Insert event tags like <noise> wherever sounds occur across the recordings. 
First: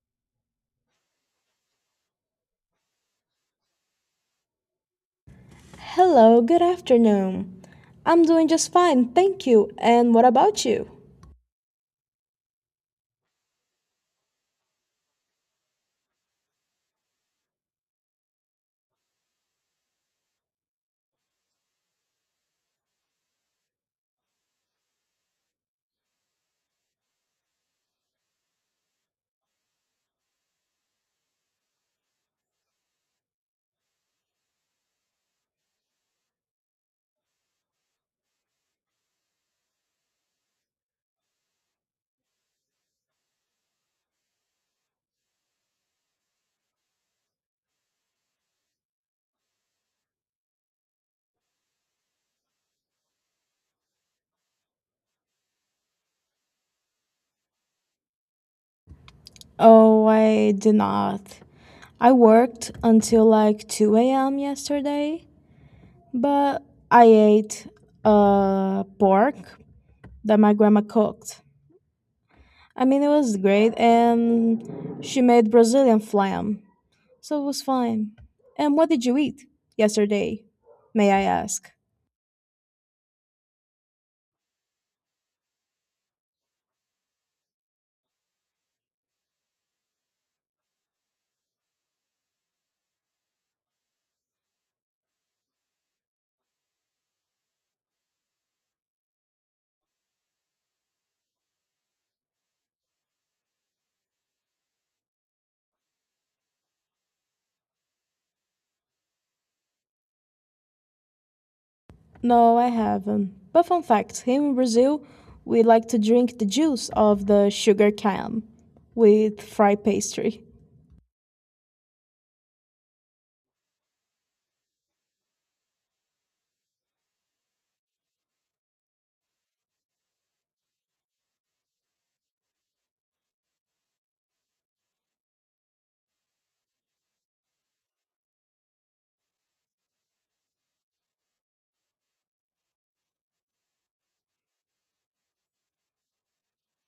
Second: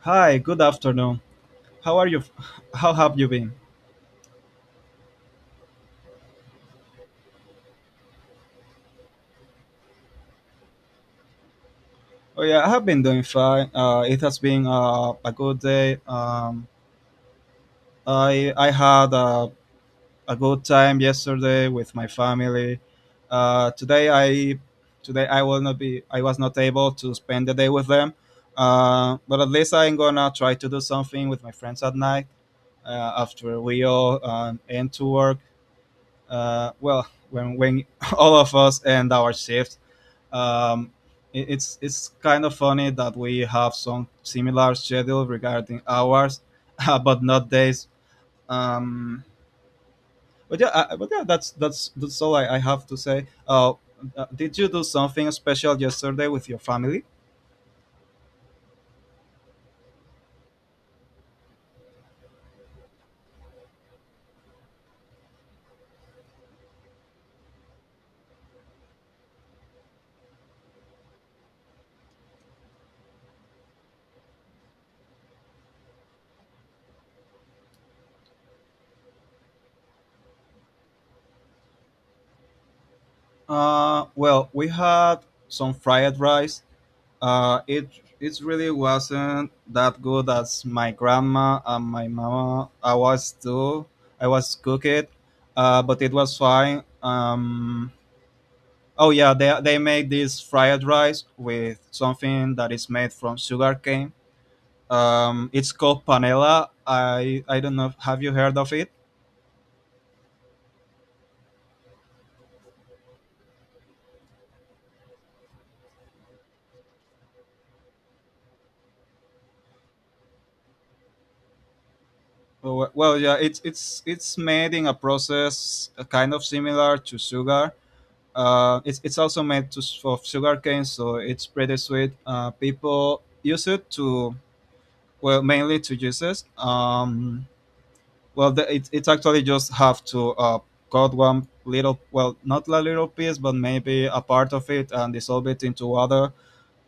Hi, good afternoon. How are you? <laughs> How have you been? Hello, good afternoon. I'm doing just fine, thank you. And what about you? Oh yeah, I have been doing fine. It has been a good day. I had a good time yesterday with my family. Uh, today I today I will not be I was not able to spend the day with them. But at least I'm gonna try to do something with my friends at night after we all end to work. Well, when <laughs> all of us end our shifts. Um, it's kind of funny that we have some similar schedule regarding hours, <laughs> but not days. Um, but yeah, that's all I have to say. Did you do something special yesterday with your family? Oh, I did not. I worked until like 2 a.m. yesterday, but I ate pork that my grandma cooked. I mean, it was great, and she made Brazilian flam, so it was fine. And what did you eat yesterday, may I ask? Well, we had some fried rice. It it really wasn't that good as my grandma and my mama. I was too. I was cook it, but it was fine. Oh yeah, they make this fried rice with something that is made from sugar cane. It's called panela. I don't know. Have you heard of it? No, I haven't. But fun fact, here in Brazil, we like to drink the juice of the sugar cane with fried pastry. Well, yeah, it's made in a process kind of similar to sugar. It's also made to, of sugar cane, so it's pretty sweet. People use it to well mainly to juices. Well, the, it, it's actually just have to cut one little, well, not a little piece, but maybe a part of it and dissolve it into water.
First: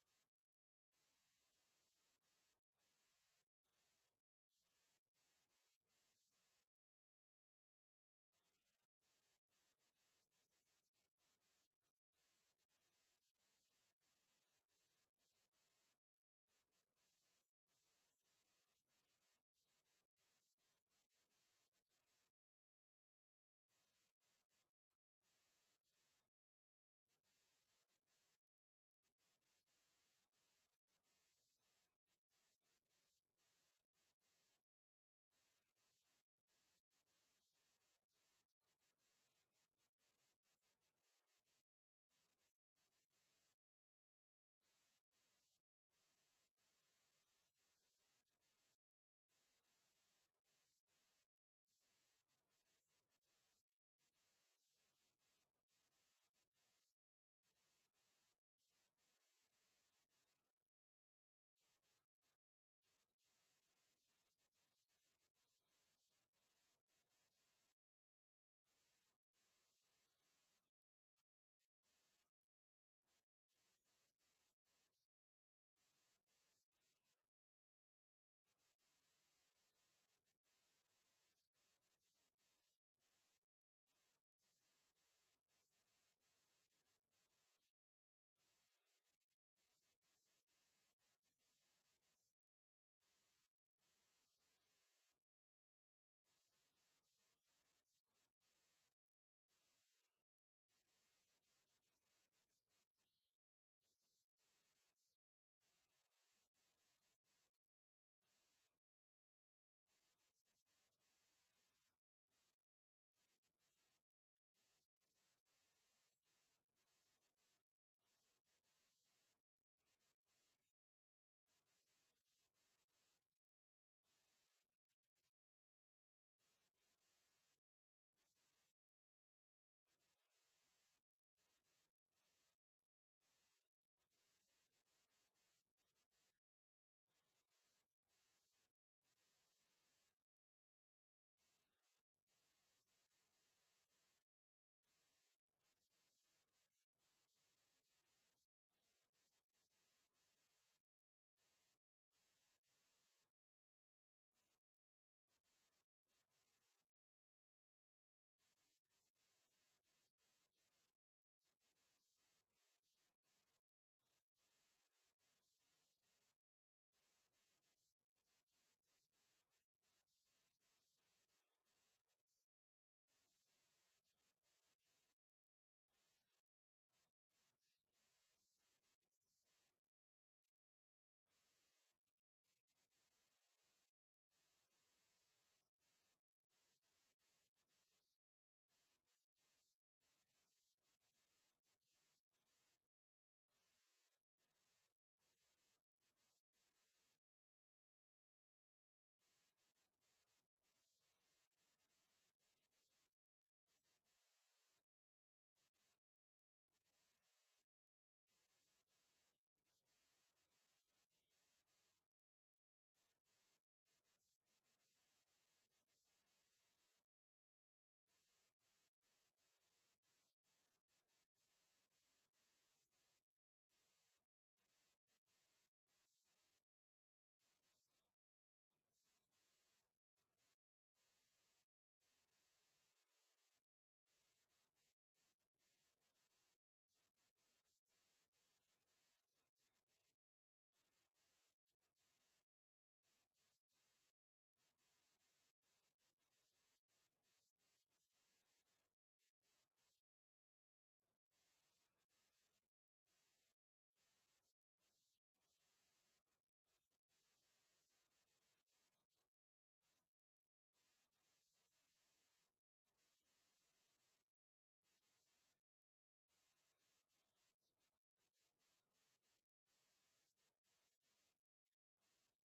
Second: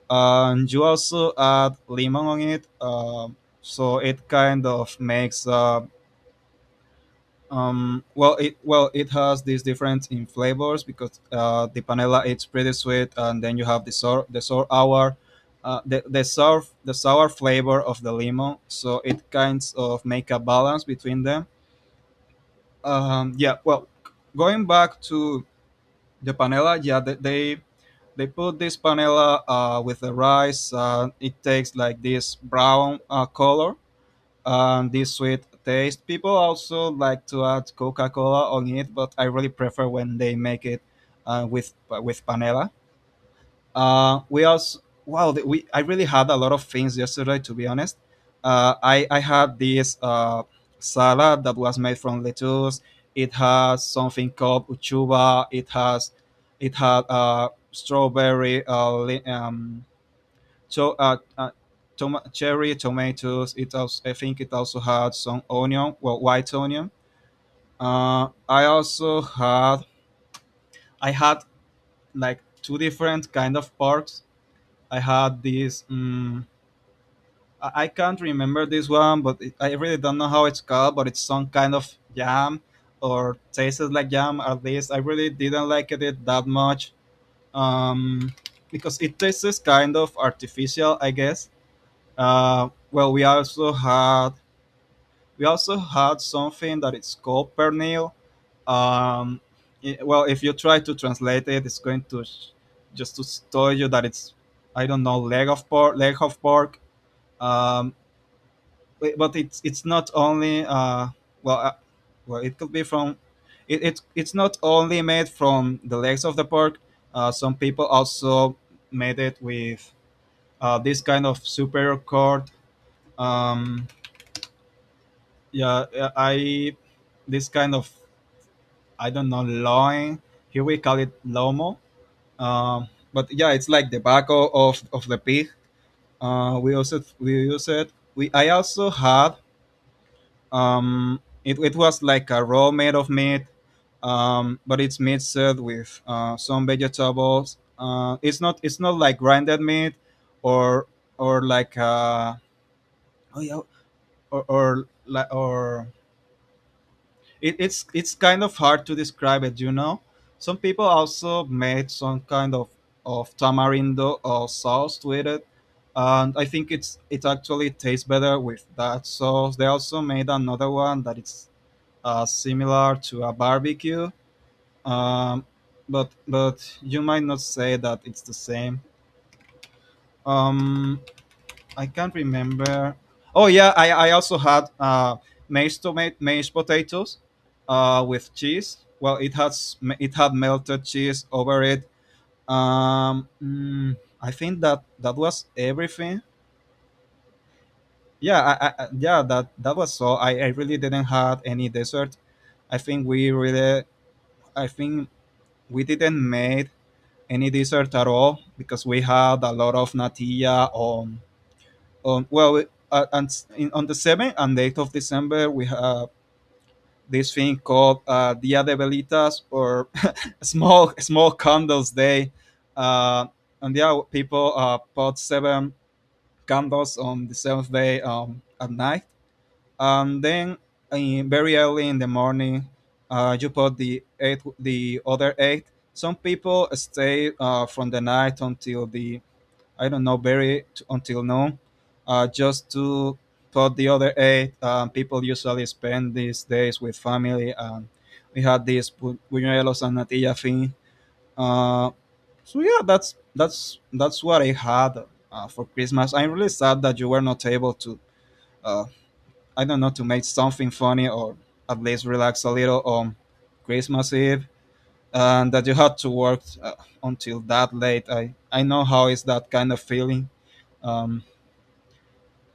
And you also add lemon on it, so it kind of makes. Well, it well it has these different in flavors because the panela it's pretty sweet, and then you have the sour hour, the sour flavor of the lemon. So it kinds of make a balance between them, yeah. Well, going back to the panela, yeah, they put this panela with the rice. It takes like this brown color and this sweet taste. People also like to add coca-cola on it, but I really prefer when they make it uh, with with panela. We also, wow, th- we I really had a lot of things yesterday. To be honest, I had this salad that was made from lettuce. It has something called uchuva. It had strawberry, to, uh, uh, cherry, tomatoes. It also, I think it also had some onion, well white onion. Uh, I also had I had like two different kind of porks. I had this. I can't remember this one, but it, I really don't know how it's called. But it's some kind of jam, or tasted like jam. At least I really didn't like it that much, um, because it tastes kind of artificial, I guess. Well, we also had something that it's called pernil. Um, well, if you try to translate it, it's going to just to tell you that it's, I don't know, leg of pork. Um, Wait, but it's not only well uh, it could be from, it's not only made from the legs of the pork. Some people also made it with this kind of superior cord. um yeah, I this kind of, I don't know, loin. Here we call it lomo. Um, but yeah, it's like the back of the pig. Uh we also we use it we i also had, it, it was like a raw made of meat, um, but it's meat served with some vegetables. Uh it's not like grinded meat, or or like uh oh yeah or, it, it's kind of hard to describe it, you know. Some people also made some kind of tamarindo or sauce with it, and I think it's it actually tastes better with that sauce. They also made another one that it's similar to a barbecue, um, but you might not say that it's the same. Um, I can't remember. Oh yeah, I also had mashed potatoes with cheese. Well, it had melted cheese over it. Um, mm, I think that that was everything. Yeah, yeah, that that was so. I really didn't have any dessert. I think we really, I think we didn't made any dessert at all because we had a lot of natilla on well on the 7th and 8th of December we have this thing called Dia de Velitas or <laughs> small small candles day. uh, and yeah, people put seven candles on the seventh day, at night, and then very early in the morning you put the eight the other eight. Some people stay from the night until the, I don't know, until now, just to put the other eight. People usually spend these days with family, and we had this buñuelos and natilla thing. Uh, so yeah, that's what I had for Christmas. I'm really sad that you were not able to, uh, I don't know, to make something funny or at least relax a little on Christmas Eve, and that you had to work until that late. I know how is that kind of feeling. Um,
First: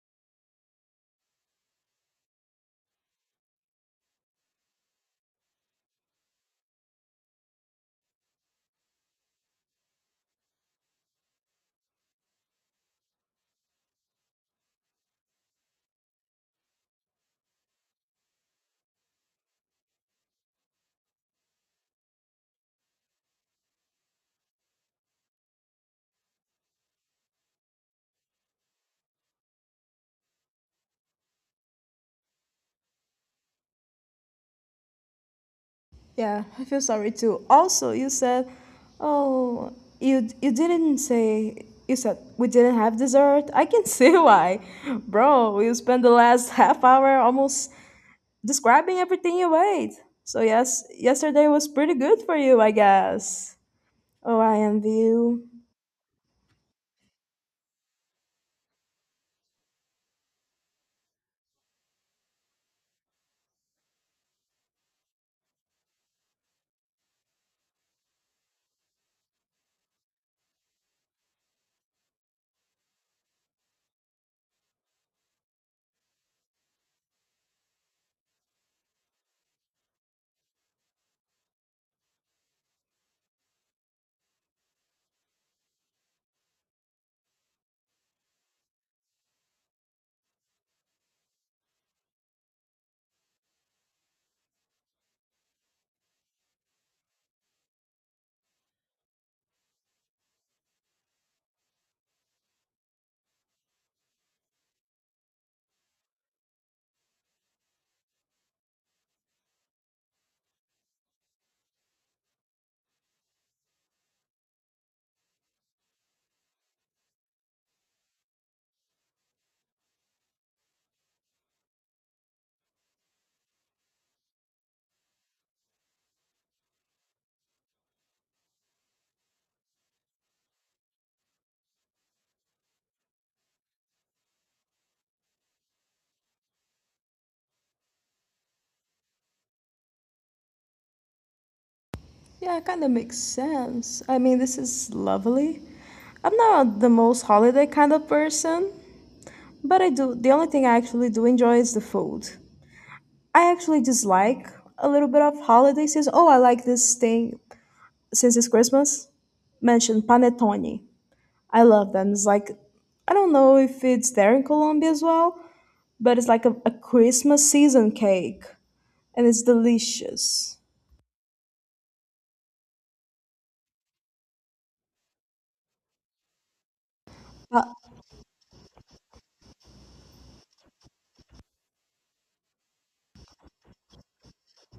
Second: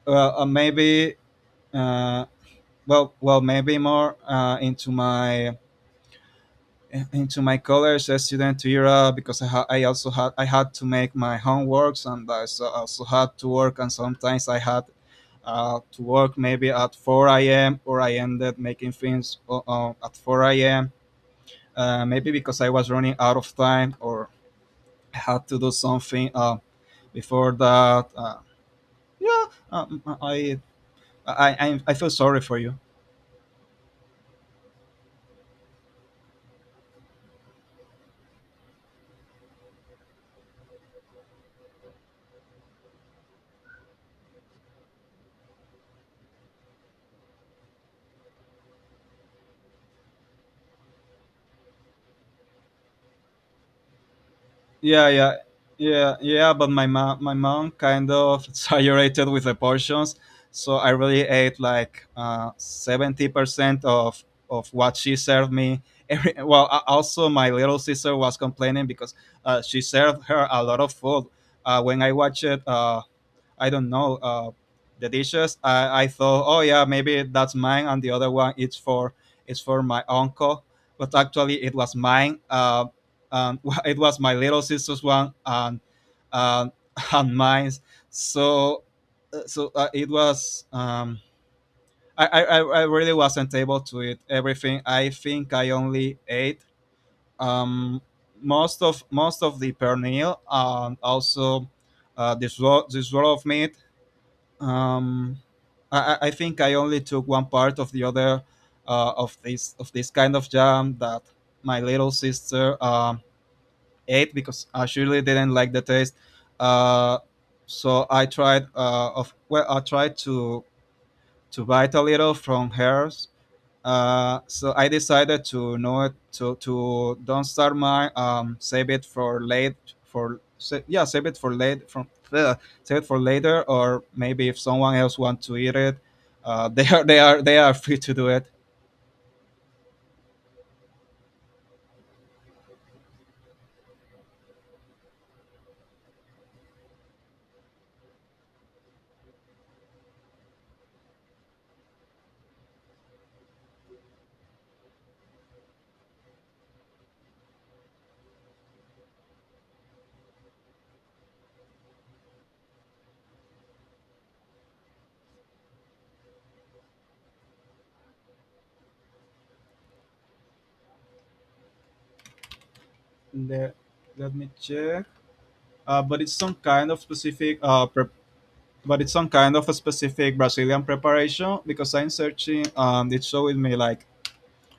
well, uh, maybe uh, well, maybe more into my college student era because I, ha- I also had I had to make my homeworks, and I so, also had to work, and sometimes I had to work maybe at 4 a.m. or I ended making things at 4 a.m. Maybe because I was running out of time or I had to do something before that. Yeah, um, I, I feel sorry for you. Yeah, I feel sorry too. Also, you said, oh, you didn't say you said we didn't have dessert. I can see <laughs> why, bro. You spent the last <laughs> half hour almost describing everything you ate. So yes, yesterday was pretty good for you, I guess. Oh, I envy Yeah, you. yeah, yeah. But my mom kind of <laughs> exaggerated with the portions, so I really ate like 70% of what she served me. <laughs> Every, well, also my little sister was complaining because she served her a lot of food. When I watched it, I don't know, the dishes. I thought, oh yeah, maybe that's mine, and the other one it's for my uncle, but actually it was mine. And <laughs> it was my little sister's one and, <laughs> and mine. So it was. I really wasn't able to eat everything. I think I only ate um, most of the pernil, and also this roll of meat. Um I, I I think I only took one part of the other of this kind of jam that my little sister ate because I surely didn't like the taste. Uh, so I tried of well, I tried to bite a little from hers, so I decided to not to to don't start my um, save it for late for yeah, save it for late from <laughs> the save it for later, or maybe if someone else wants to eat it, <laughs> they are free to do it. Yeah, it kind of makes sense. I mean, this is lovely. I'm not the most holiday kind of person, but I do. The only thing I actually do enjoy is the food. I actually dislike a little bit of holiday season. Oh, I like this thing since it's Christmas. Mentioned panettone. I love them. It's like, I don't know if it's there in Colombia as well, but it's like a Christmas season cake and it's delicious. There, let me check. But it's some kind of specific Uh, pre- but it's some kind of a specific Brazilian preparation because I'm searching, um, it showed me like,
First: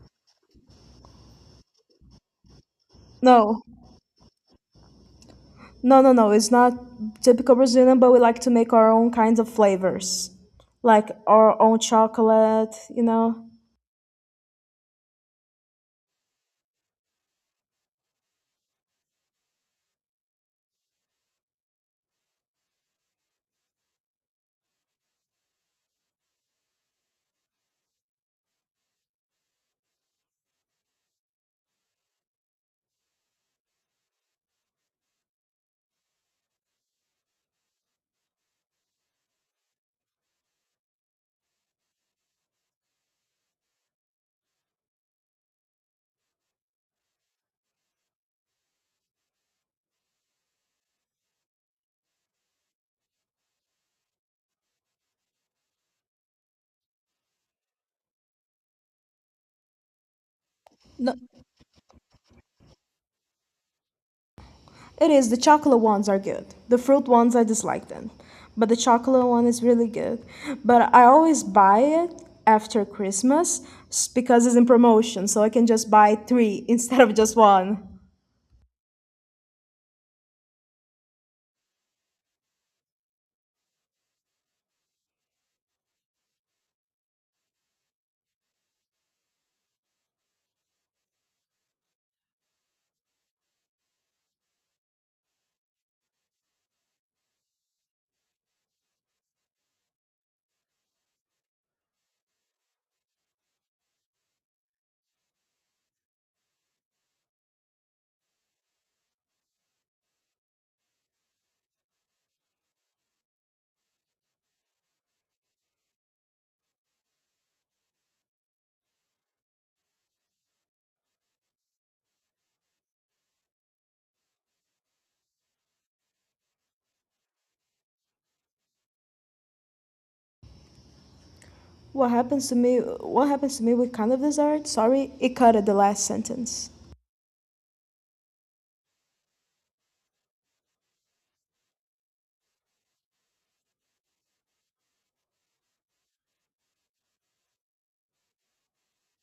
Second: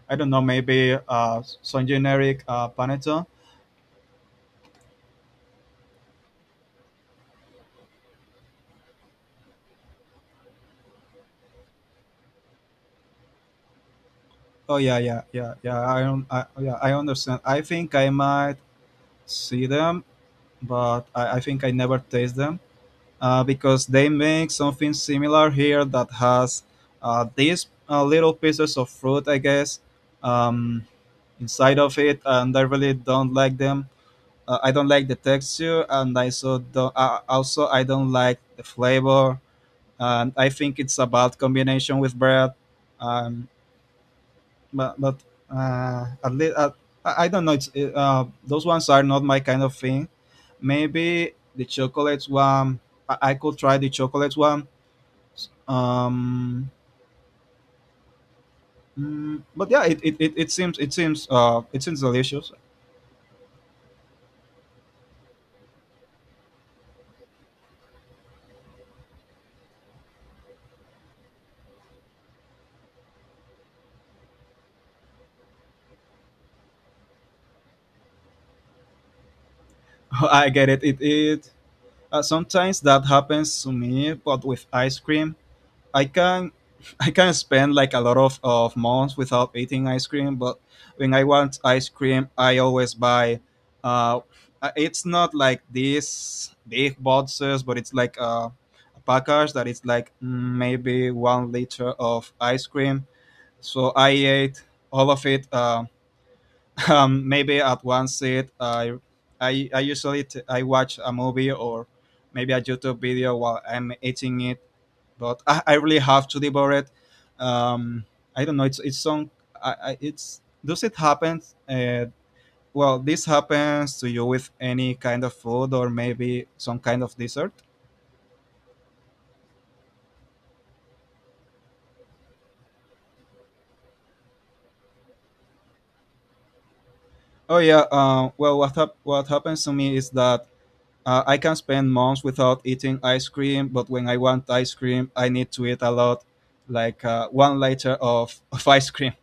I don't know, maybe some generic panettone. no, no, no, no. It's not typical Brazilian, but we like to make our own kinds of flavors, like our own chocolate. You know, Oh yeah, yeah. I don't. Yeah, I understand. I think I might see them, but I think I never taste them because they make something similar here that has these little pieces of fruit, I guess, um, inside of it, and I really don't like them. I don't like the texture, and I so don't. Also, I don't like the flavor, and I think it's a bad combination with bread. Um, but At least I don't know. Those ones are not my kind of thing. Maybe the chocolate one. I could try the chocolate one. Um, but yeah, it seems it no, seems it seems delicious. it is the chocolate ones are good. The fruit ones I dislike them, but the chocolate one is really good. But I always buy it after Christmas because it's in promotion, so I can just buy three <laughs> instead of just one. <laughs> I get it. Sometimes that happens to me, but with ice cream. I can <laughs> I can spend like a lot of months without eating ice cream, but when I want ice cream, I always buy. Uh, it's not like these big boxes, but it's like a package that is like mm, maybe 1 liter of ice cream. So I ate all of it. <laughs> Maybe at one sit, I watch a movie or maybe a YouTube video while I'm eating it, but I really have to devour it. Um, I don't know. It's some. I, it's does it happen? Uh, well, this happens to you with any kind of food or maybe some kind of dessert. What happens to me? What happens to me with kind of dessert? Sorry, it cut at the last sentence. Oh, yeah. Well, what happens to me is that I can spend months without eating ice cream, but when I want ice cream, I need to eat a lot, like 1 liter of ice cream.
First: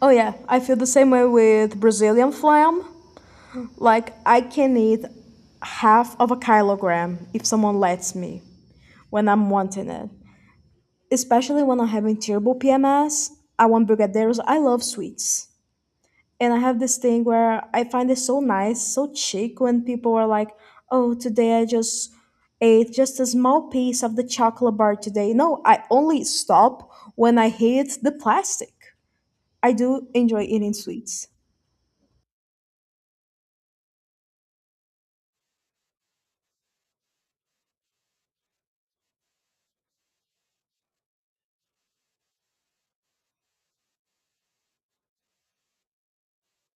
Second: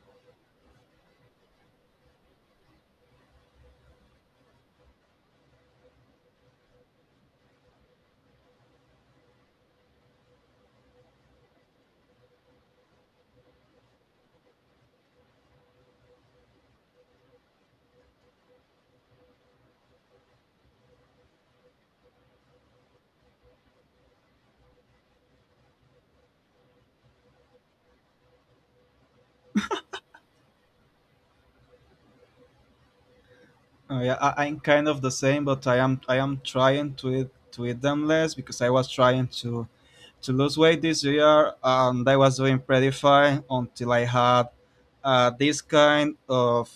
Oh yeah, I feel the same way with Brazilian flam. Like, I can eat half of a kilogram if someone lets me when I'm wanting it. Especially when I'm having terrible PMS, I want brigadeiros. I love sweets. And I have this thing where I find it so nice, so chic when people are like, oh, today I just ate just a small piece of the chocolate bar today. No, I only stop when I hit the plastic. I do enjoy eating sweets. Oh, yeah, I'm kind of the same, but I am trying to eat them less because I was trying to lose weight this year, and I was doing pretty fine until I had, this kind of,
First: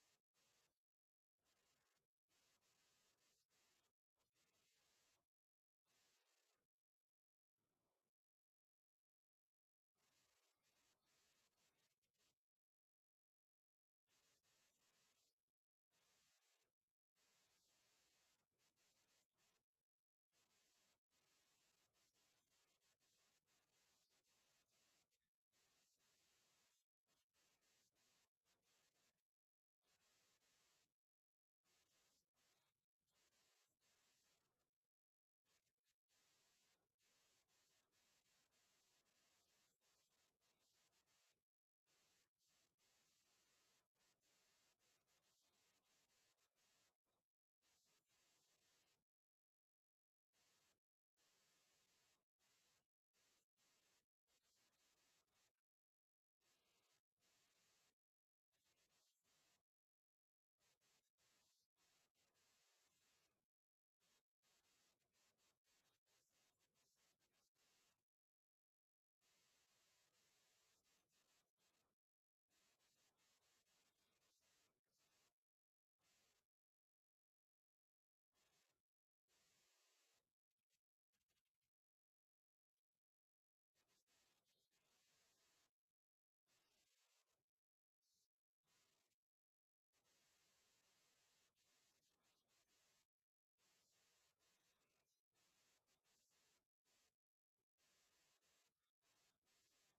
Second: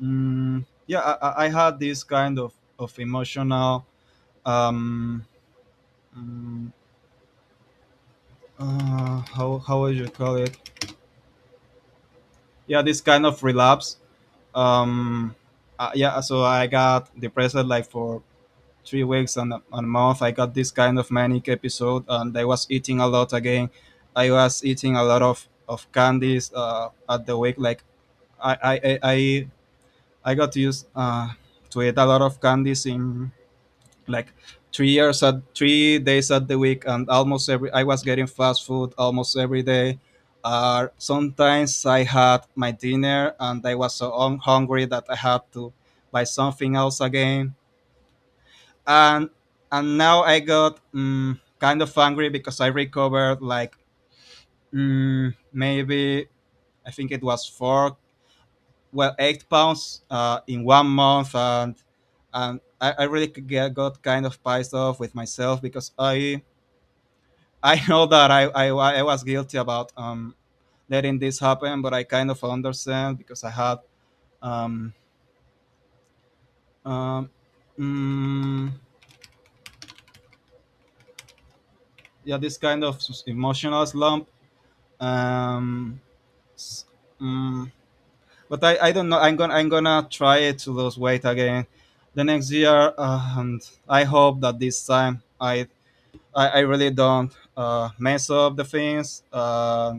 yeah, I had this kind of emotional, um, mm, how would you call it? Yeah, this kind of relapse. Um, yeah, so I got depressed like for 3 weeks, and a month I got this kind of manic episode, and I was eating a lot again. I was eating a lot of candies, at the week, like I, I got used, to eat a lot of candies in like 3 years, at 3 days at the week, and almost every I was getting fast food almost every day. Sometimes I had my dinner and I was so hungry that I had to buy something else again. And and now I got, kind of angry because I recovered like, maybe I think it was four, well, 8 pounds, in one month, and I really got kind of pissed off with myself because I <laughs> know that I was guilty about, letting this happen, but I kind of understand because I had, um, um, mm, yeah, this kind of emotional slump. Um, S- Mm, but I don't know. I'm gonna try it to lose weight again the next year, and I hope that this time I really don't, mess up the things,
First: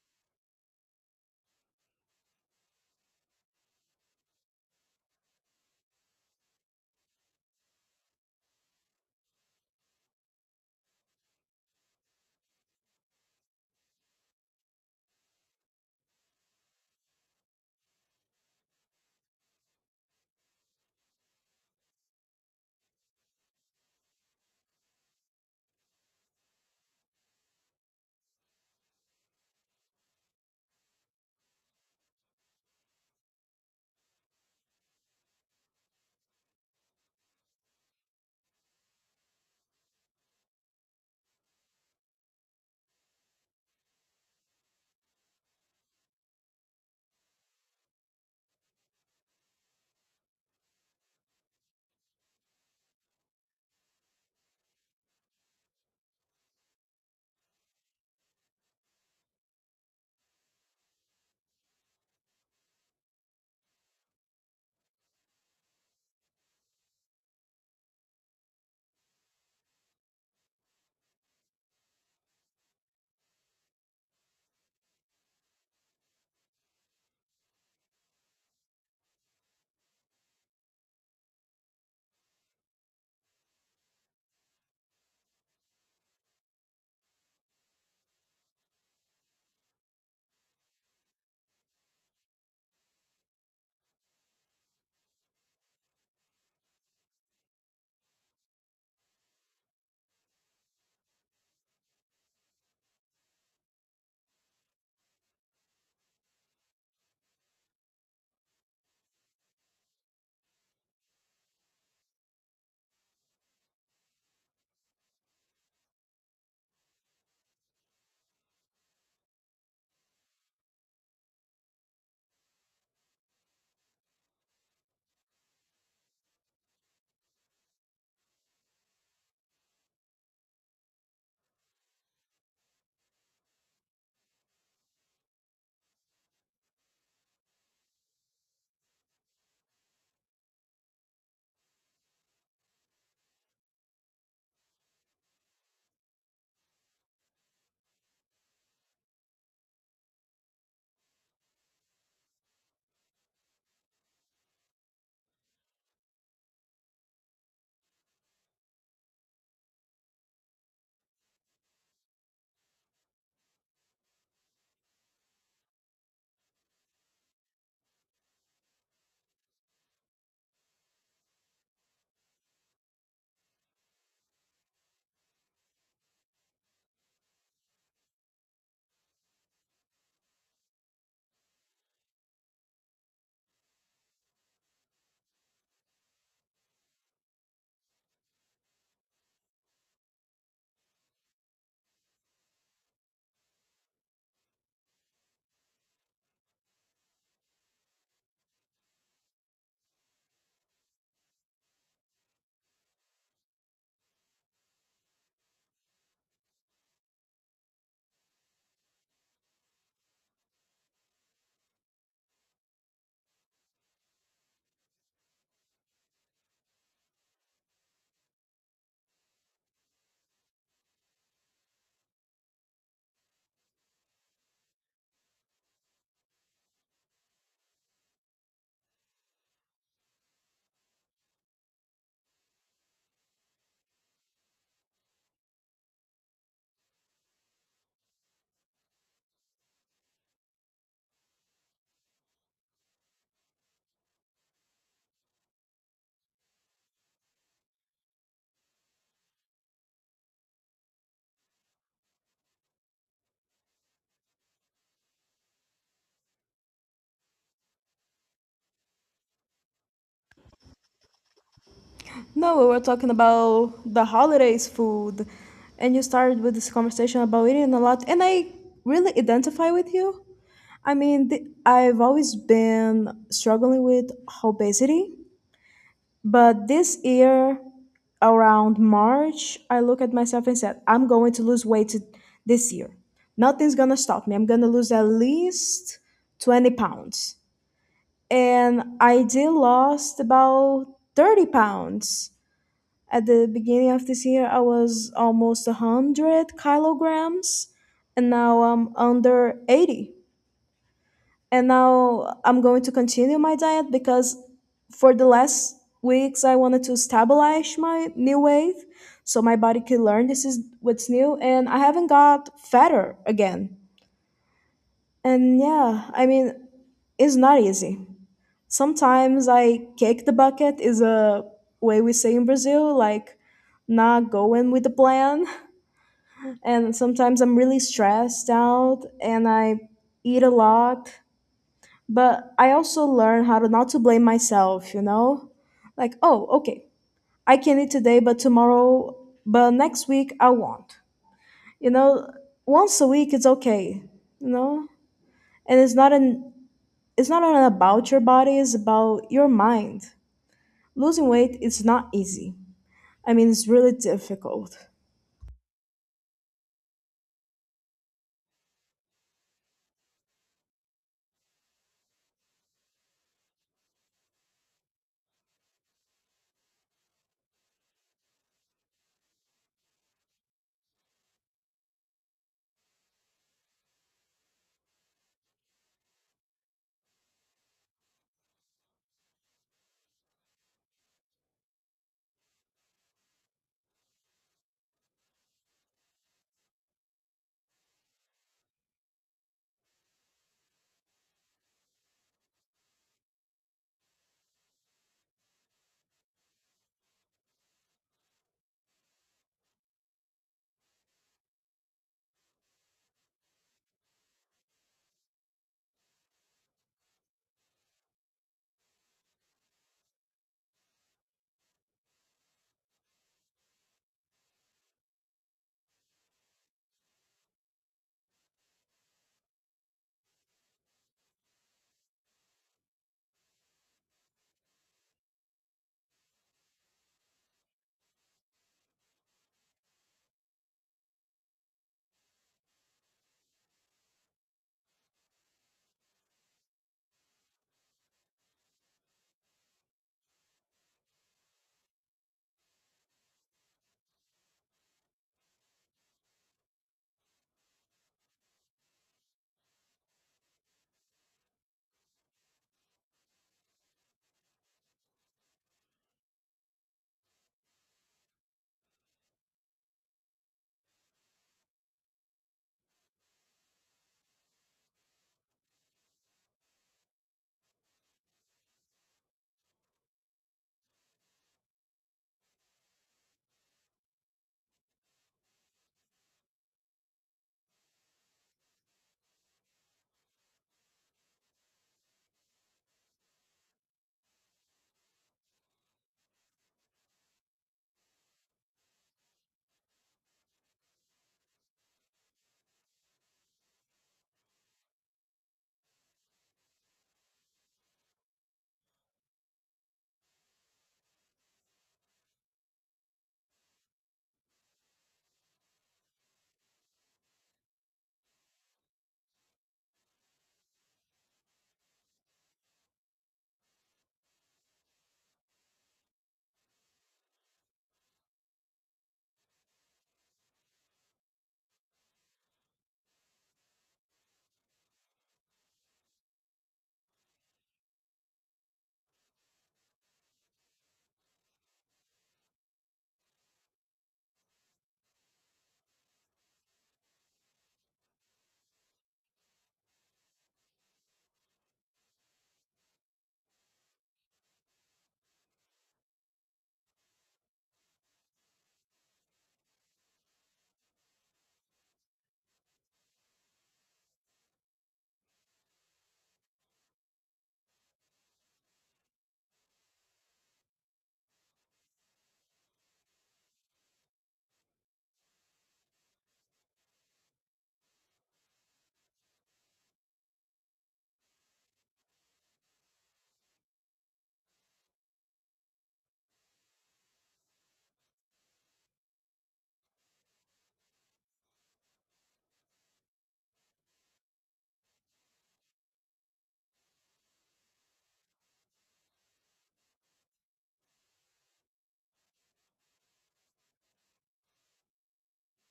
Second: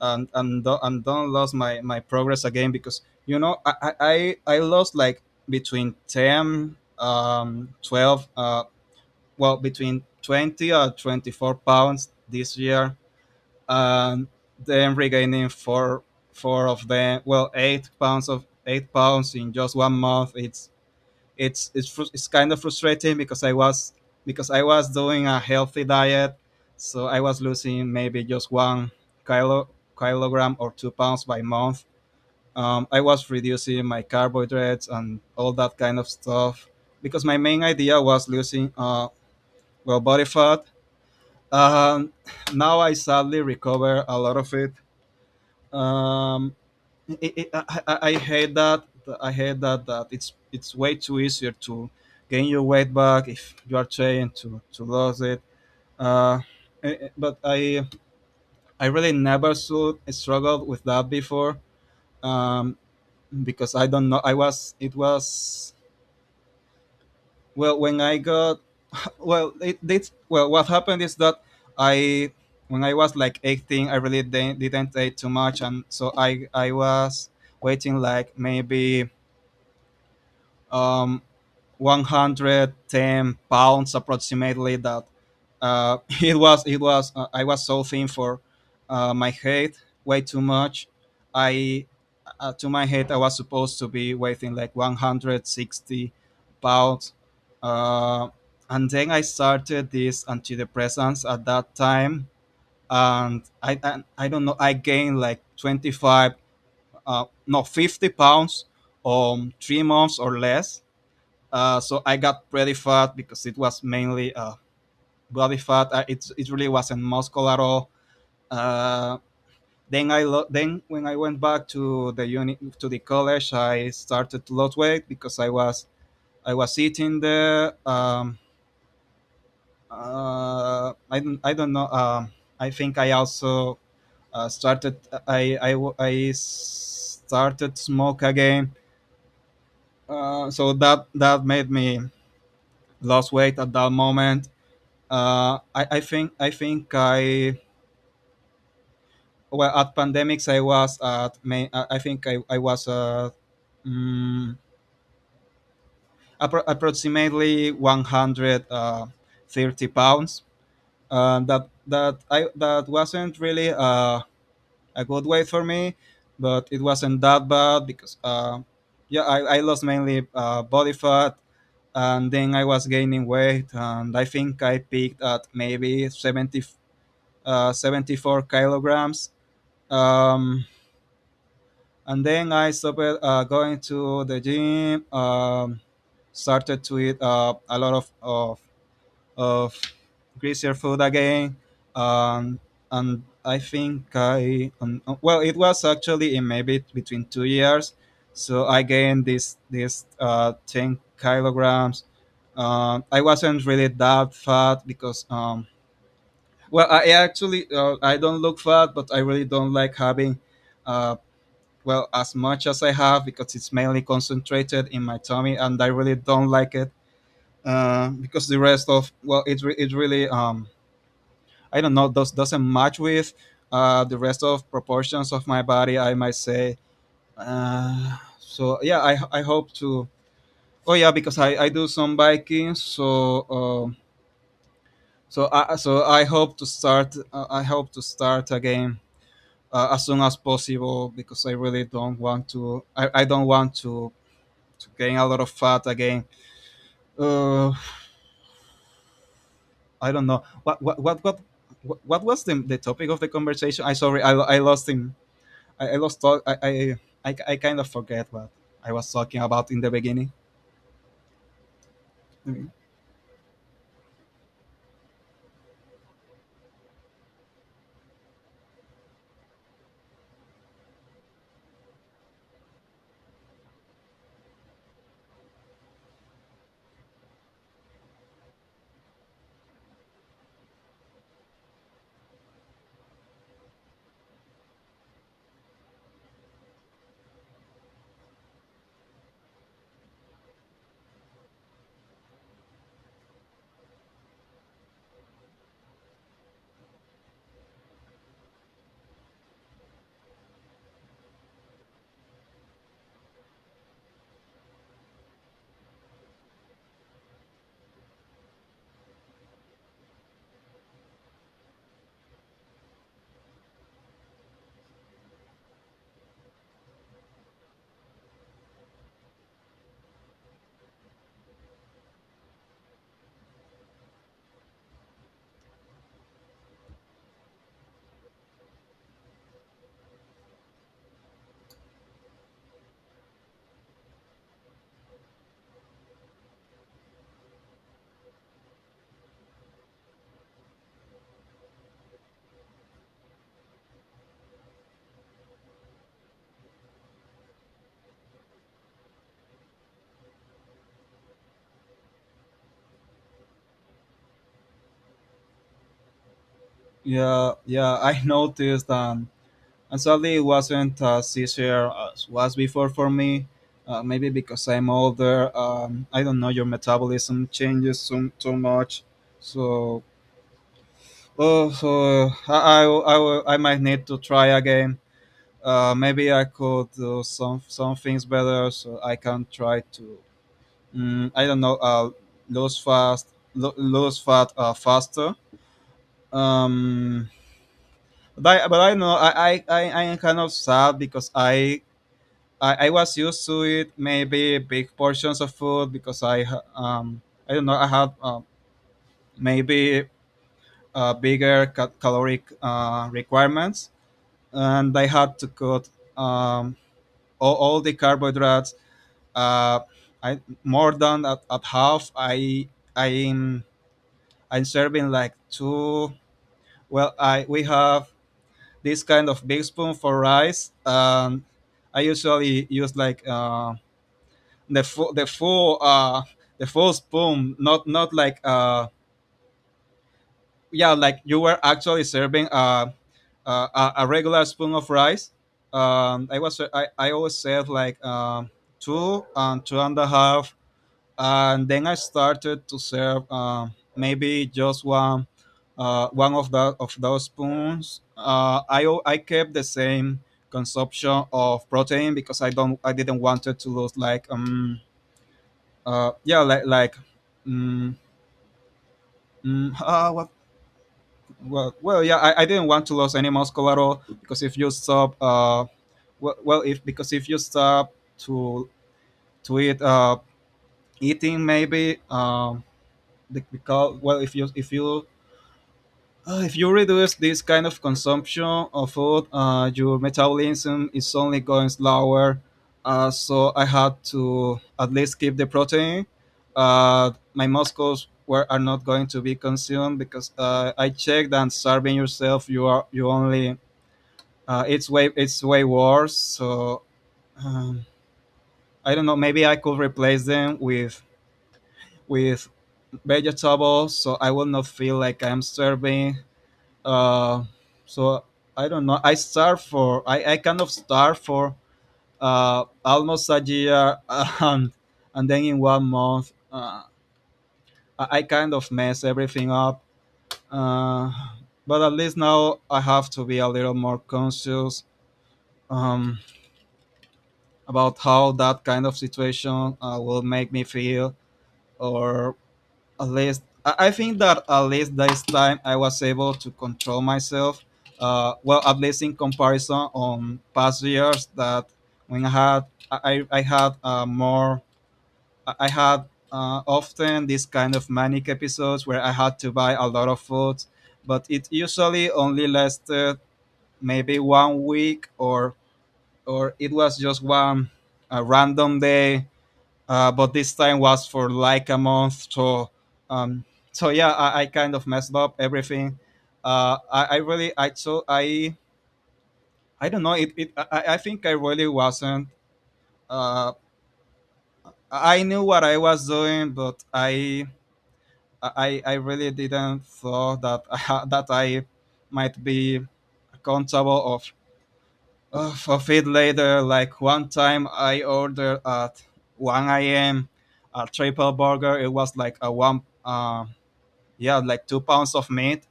and and don't lose my progress again because you know I lost like between 10, 12, between 20 or 24 pounds this year, and then regaining four, four of them, well, 8 pounds of 8 pounds in just one month. It's kind of frustrating because I was, because I was doing a healthy diet, so I was losing maybe just 1 kilo, kilogram or 2 pounds by month. I was reducing my carbohydrates and all that kind of stuff because my main idea was losing, body fat. Um, Now I sadly recover a lot of it. Um, it, it, I, I I hate that. I hate that it's way too easier to gain your weight back if you are trying to lose it. Uh, but I really never struggled with that before, um, because I don't know. I was it was well when I got well it did well. What happened is that, I when I was like 18, I really didn't eat too much, and so I was waiting like maybe, um, 110 pounds approximately. That <laughs> it was I was so thin for, my height, way too much. I To my height I was supposed to be weighing like 160 pounds, uh, and then I started these antidepressants at that time, and I don't know, I gained like 25, no, 50 pounds on 3 months or less, so I got pretty fat because it was mainly, body fat. It it really wasn't muscle at all. Uh, then when I went back to the to the college, I started to lose weight because I was eating the, I don't know. I think I also, started I I I started smoke again. So that that made me lose weight at that moment. I think I think I well, at pandemics I was at May, I was, mm, approximately 130 pounds. That wasn't really, a good weight for me, but it wasn't that bad because, yeah, I lost mainly, body fat, and then I was gaining weight, and I think I peaked at maybe 70, 74 kilograms. um, and then I started, going to the gym. Started to eat, a lot of greasier food again, um, and I think I, well, it was actually in maybe between 2 years, so I gained this, 10 kilograms. I wasn't really that fat because, well, I actually, I don't look fat, but I really don't like having, uh, well, as much as I have because it's mainly concentrated in my tummy, and I really don't like it, because the rest of, well, it really, I don't know, doesn't match with, the rest of proportions of my body. I might say. So yeah, I hope to. Oh, yeah, because I do some biking, so I hope to start. I hope to start again, as soon as possible because I really don't want to. I don't want to gain a lot of fat again. Uh, I don't know what was the topic of the conversation. I Sorry, I lost him. I lost talk. I kind of forget what I was talking about in the beginning. No, we were talking about the holidays food, and you started with this conversation about eating a lot, and I really identify with you. I mean, I've always been struggling with obesity, but this year, around March, I look at myself and said, I'm going to lose weight this year. Nothing's gonna stop me. I'm gonna lose at least 20 pounds. And I did lost about 30 pounds at the beginning of this year. I was almost 100 kilograms and now I'm under 80, and now I'm going to continue my diet because for the last weeks I wanted to stabilize my new weight so my body can learn this is what's new and I haven't got fatter again. And yeah, I mean, it's not easy. Sometimes I kick the bucket is a way we say in Brazil, like not going with the plan. <laughs> And sometimes I'm really stressed out and I eat a lot. But I also learn how to not to blame myself, you know? Like, oh, okay, I can eat today, but tomorrow, but next week I won't. You know, once a week it's okay, you know? And it's not an about your body, it's about your mind. Losing weight is not easy. I mean, it's really difficult. Yeah, yeah, I <laughs> noticed, and sadly it wasn't as easier as was before for me. Maybe because I'm older, I don't know. Your metabolism changes so, so much, so so I might need to try again. Maybe I could do some things better, so I can try to, I don't know, lose fast lose fat, faster. Um, but I know I am kind of sad because, I was used to it maybe big portions of food because, I don't know, I had, maybe, bigger caloric, requirements, and I had to cut, um all the carbohydrates, uh, I, more than at half. I'm I'm serving like two. Well, I we have this kind of big spoon for rice, and I usually use like, the full the full uh, the full spoon, not like, yeah, like you were actually serving, a regular spoon of rice. I always serve like, two and two and a half, and then I started to serve, maybe just one of those spoons. I kept the same consumption of protein because, I didn't want it to lose like, yeah, um, mm what, well well yeah, I didn't want to lose any muscle at all because if you stop, well, if you stop to to eat, eating maybe, the, because well if you if you reduce this kind of consumption of food, your metabolism is only going slower. So I had to at least keep the protein. My muscles were are not going to be consumed because, I checked and starving yourself, you only, it's way worse. So, um, I don't know. Maybe I could replace them with vegetables, so I will not feel like I'm starving, uh, so I don't know. I kind of starve for, almost a year, <laughs> and then in one month, I kind of mess everything up. Uh, but at least now I have to be a little more conscious, um, about how that kind of situation, will make me feel, or at least I think that at least this time I was able to control myself. Well, at least in comparison on past years, that when I, I had I I had often this kind of manic episodes where I had to buy a lot of food, but it usually only lasted maybe one week or it was just one a random day, but this time was for like a month. Um, so yeah, I kind of messed up everything. I really I so I don't know it, it I think I really wasn't. Uh, I knew what I was doing, but I really didn't thought that <laughs> that I might be accountable of it later. Like one time I ordered at 1 a.m. a triple burger. It was like a one yeah, like 2 pounds of meat.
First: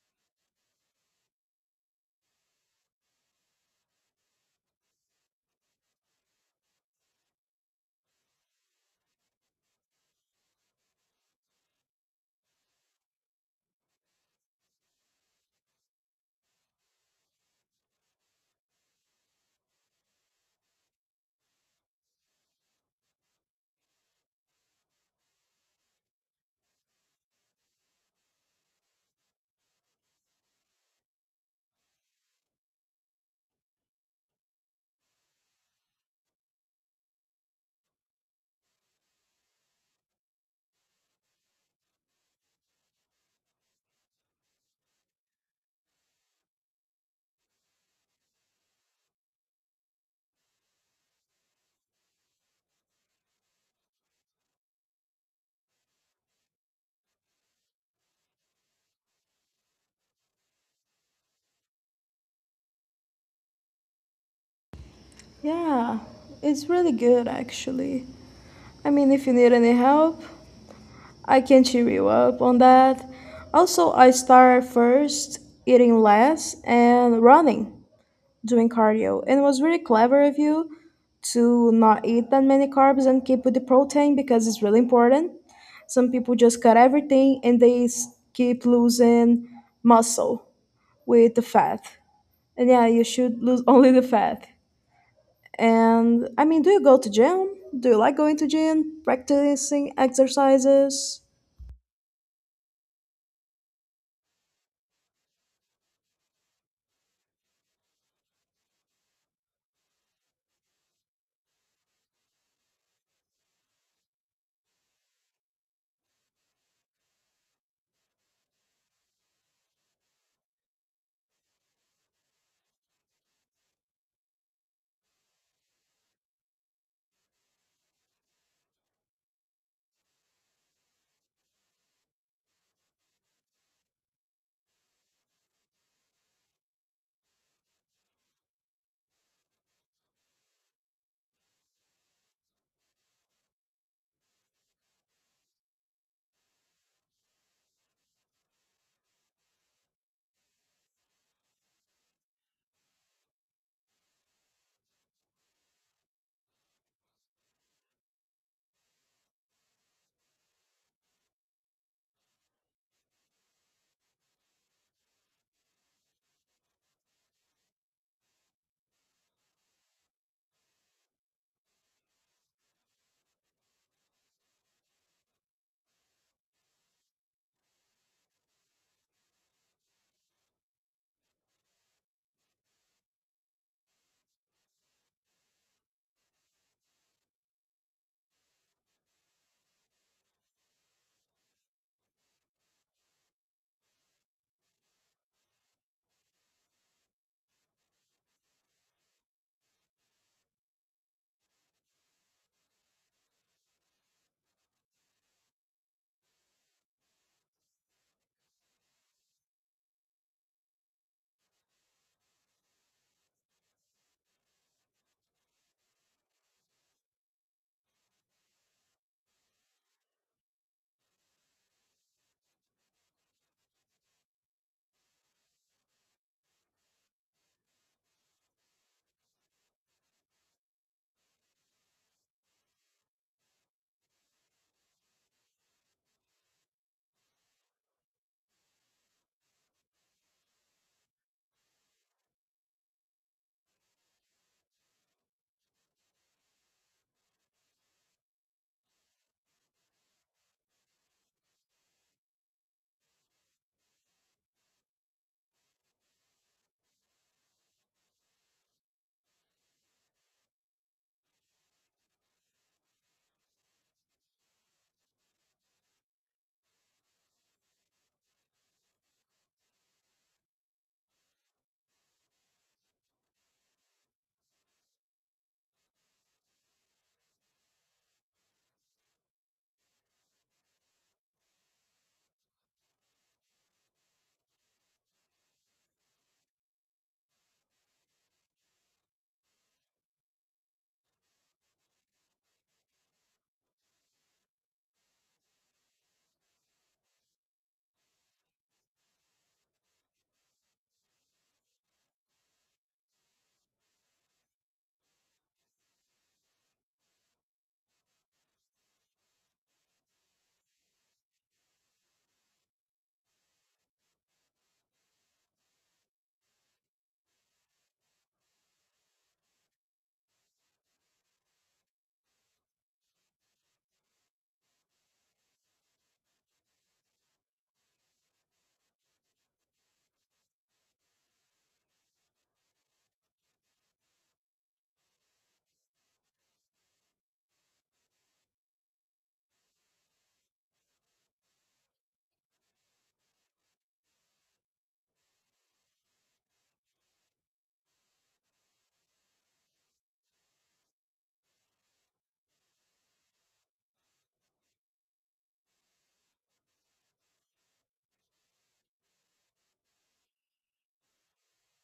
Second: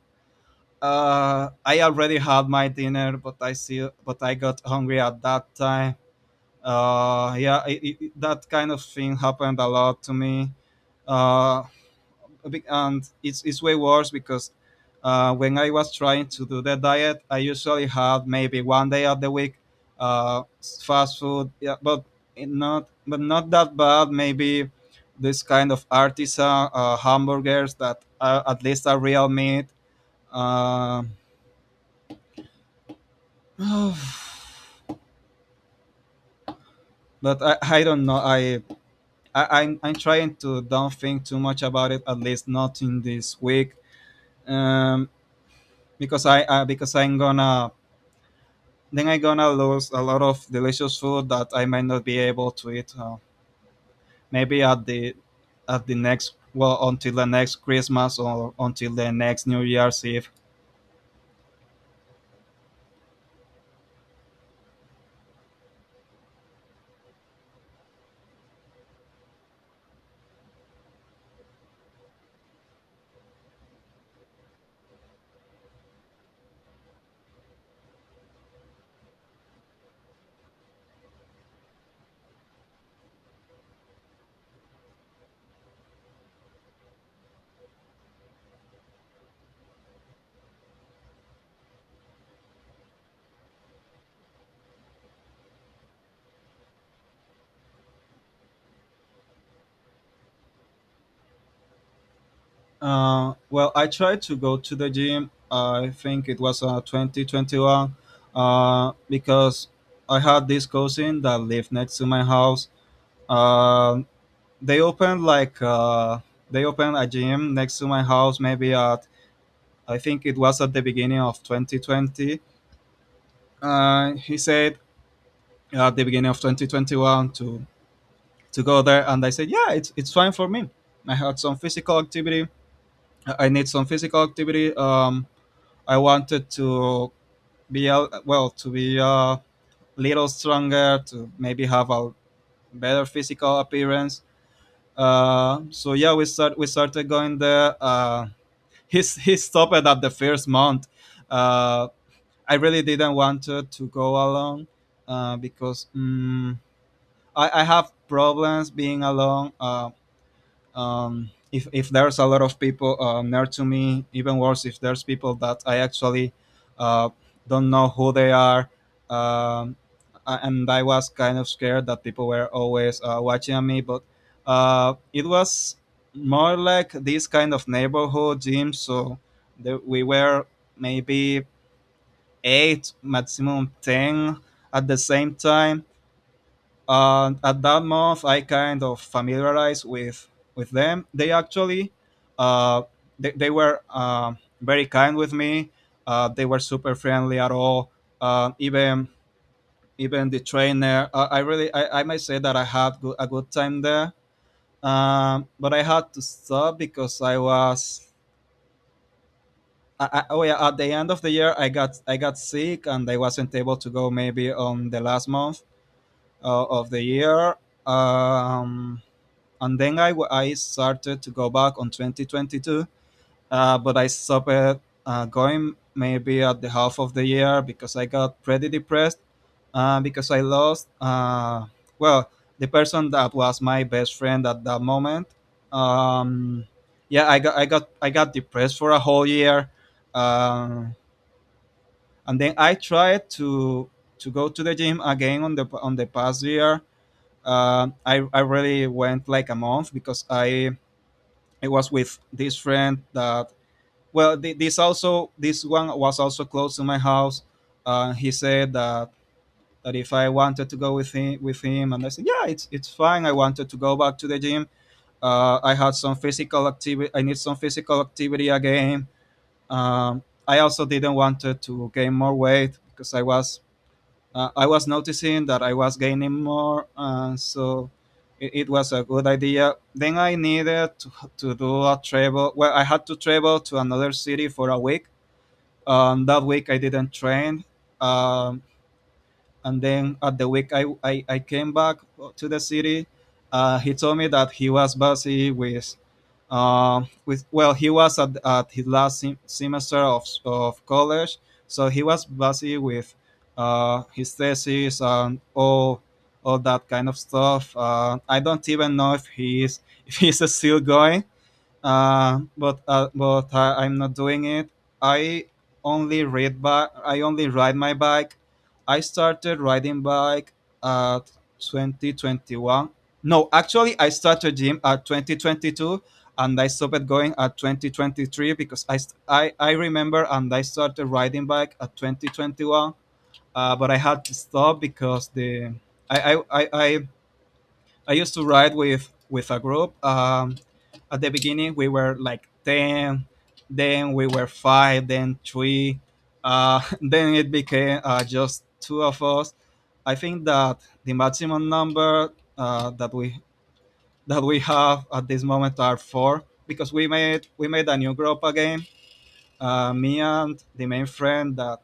I already had my dinner, but I see but I got hungry at that time. Yeah, that kind of thing happened a lot to me. Uh a and it's way worse because when I was trying to do the diet, I usually had maybe one day of the week fast food, yeah, but it not but not that bad. Maybe this kind of artisan hamburgers that are, at least are real meat um, <sighs> but I don't know. I'm trying to don't think too much about it. At least not in this week. Um, because I because I'm gonna lose a lot of delicious food that I might not be able to eat. Maybe at the next well, until the next Christmas or until the next New Year's Eve. Yeah, it's really good actually. I mean, if you need any help, I can cheer you up on that. Also, I started first eating less and running, doing cardio. And it was really clever of you to not eat that many carbs and keep with the protein because it's really important. Some people just cut everything and they keep losing muscle with the fat. And yeah, you should lose <laughs> only the fat. And I mean, do you go to gym? Do you like going to gym, practicing exercises? Well, I tried to go to the gym. I think it was 2021, because I had this cousin that lived next to my house. Um they opened like uh, they opened a gym next to my house. Maybe at I think it was at the beginning of 2020. He said at the beginning of 2021 to go there, and I said, yeah, it's fine for me. I had some physical activity. I need some physical activity. I wanted to well, to be a little stronger, to maybe have a better physical appearance. So yeah, we started going there. <laughs> He stopped it at the first month. Uh, I really didn't want to go alone, because I have problems being alone. If there's a lot of people near to me, even worse if there's people that I actually uh, don't know who they are. Um, a- and I was kind of scared that people were always watching me, but it was more like this kind of neighborhood gym, so there, we were maybe eight, maximum ten at the same time. And at that month I kind of familiarized with them. They actually uh, they were very kind with me. They were super friendly at all. Uh, even even the trainer, I might say that I had a good time there. But I had to stop because I was I, oh yeah, at the end of the year, I got sick and I wasn't able to go maybe on the last month of the year. Um, and then I started to go back on 2022. But I stopped going maybe at the half of the year because I got pretty depressed, because I lost, well, the person that was my best friend at that moment. um, yeah, I got depressed for a whole year. Um, and then I tried to go to the gym again on the past year. I really went like a month because I it was with this friend that, well, this one was also close to my house. He said that if I wanted to go with him and I said, yeah, it's fine. I wanted to go back to the gym. I had some physical activity, I need some physical activity again. um, I also didn't want to gain more weight because I was noticing that I was gaining more, and so it was a good idea. Then I needed to do a travel. Well, I had to travel to another city for a week. That week I didn't train. Um, and then at the week I came back to the city. He told me that he was busy with, well, he was at his last semester of college, so he was busy with his thesis and all that kind of stuff. I don't even know if he is <laughs> if he's still going, but I'm not doing it. I only read bike. I only ride my bike. I started riding bike at 2021. No, actually, I started gym at 2022, and I stopped going at 2023 because I remember, and I started riding bike at 2021. But I had to stop because the I I I, I I used to ride with a group. At the beginning, we were like ten, then we were five, then three. <laughs> Then it became just two of us. I think that the maximum number that we <laughs> that we have at this moment are four because we made a new group again. Me and the main friend that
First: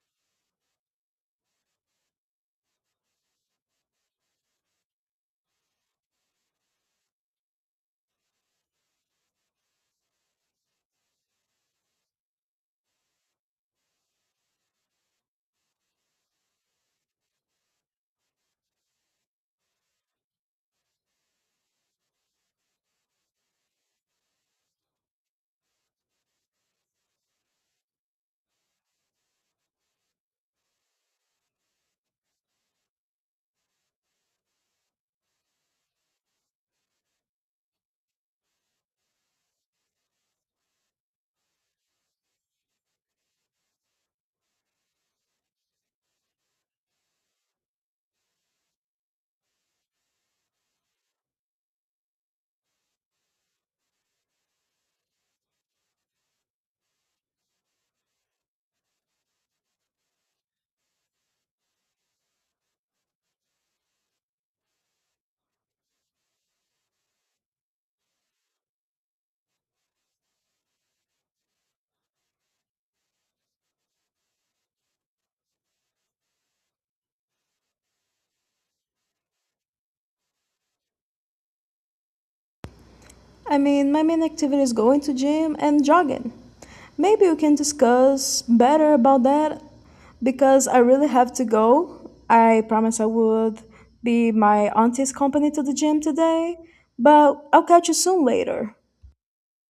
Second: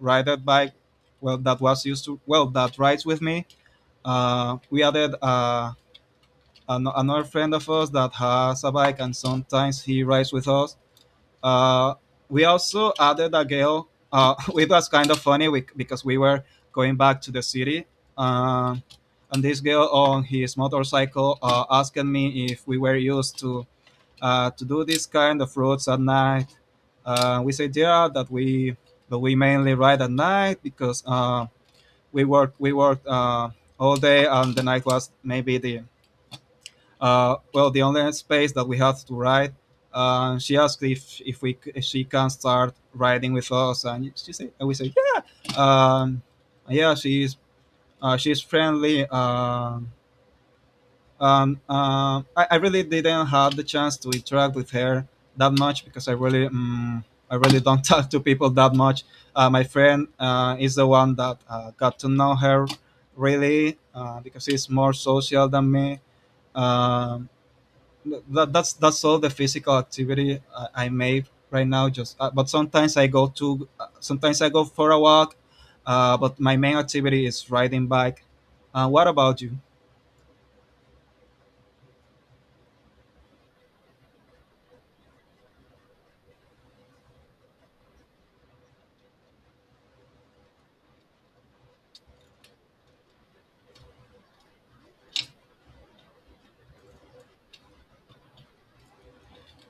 ride bike, well, that was used to well, that rides with me. We added another friend of us that has a bike, and sometimes he rides with us. Uh, we also added a girl. <laughs> It was kind of funny, because we were going back to the city, uh, and this girl on his motorcycle, asking me if we were used to do this kind of roads at night. We said yeah that we but we mainly ride at night because we worked all day, and the night was maybe the well, the only space that we had to write. She asked if she can start writing with us, and we said, yeah. Yeah, she's friendly. I really didn't have the chance to interact with her that much because I really don't <laughs> talk to people that much. My friend is the one that got to know her really, because he's more social than me. Um, that's all the physical activity I made right now. Just but Sometimes I go for a walk, but my main activity is riding bike. What about you? I mean, my main activity is going to gym and jogging. Maybe we can discuss better about that because I really have to go. I promise I would be my auntie's company to the gym today, but I'll catch you soon later.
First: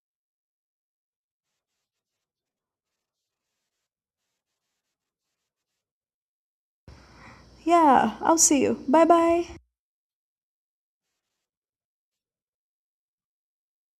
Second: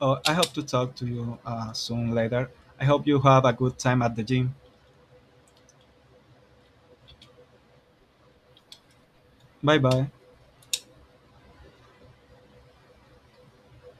I hope to talk to you soon later. I hope you have a good time at the gym. Yeah, I'll see you. Bye bye. Bye bye.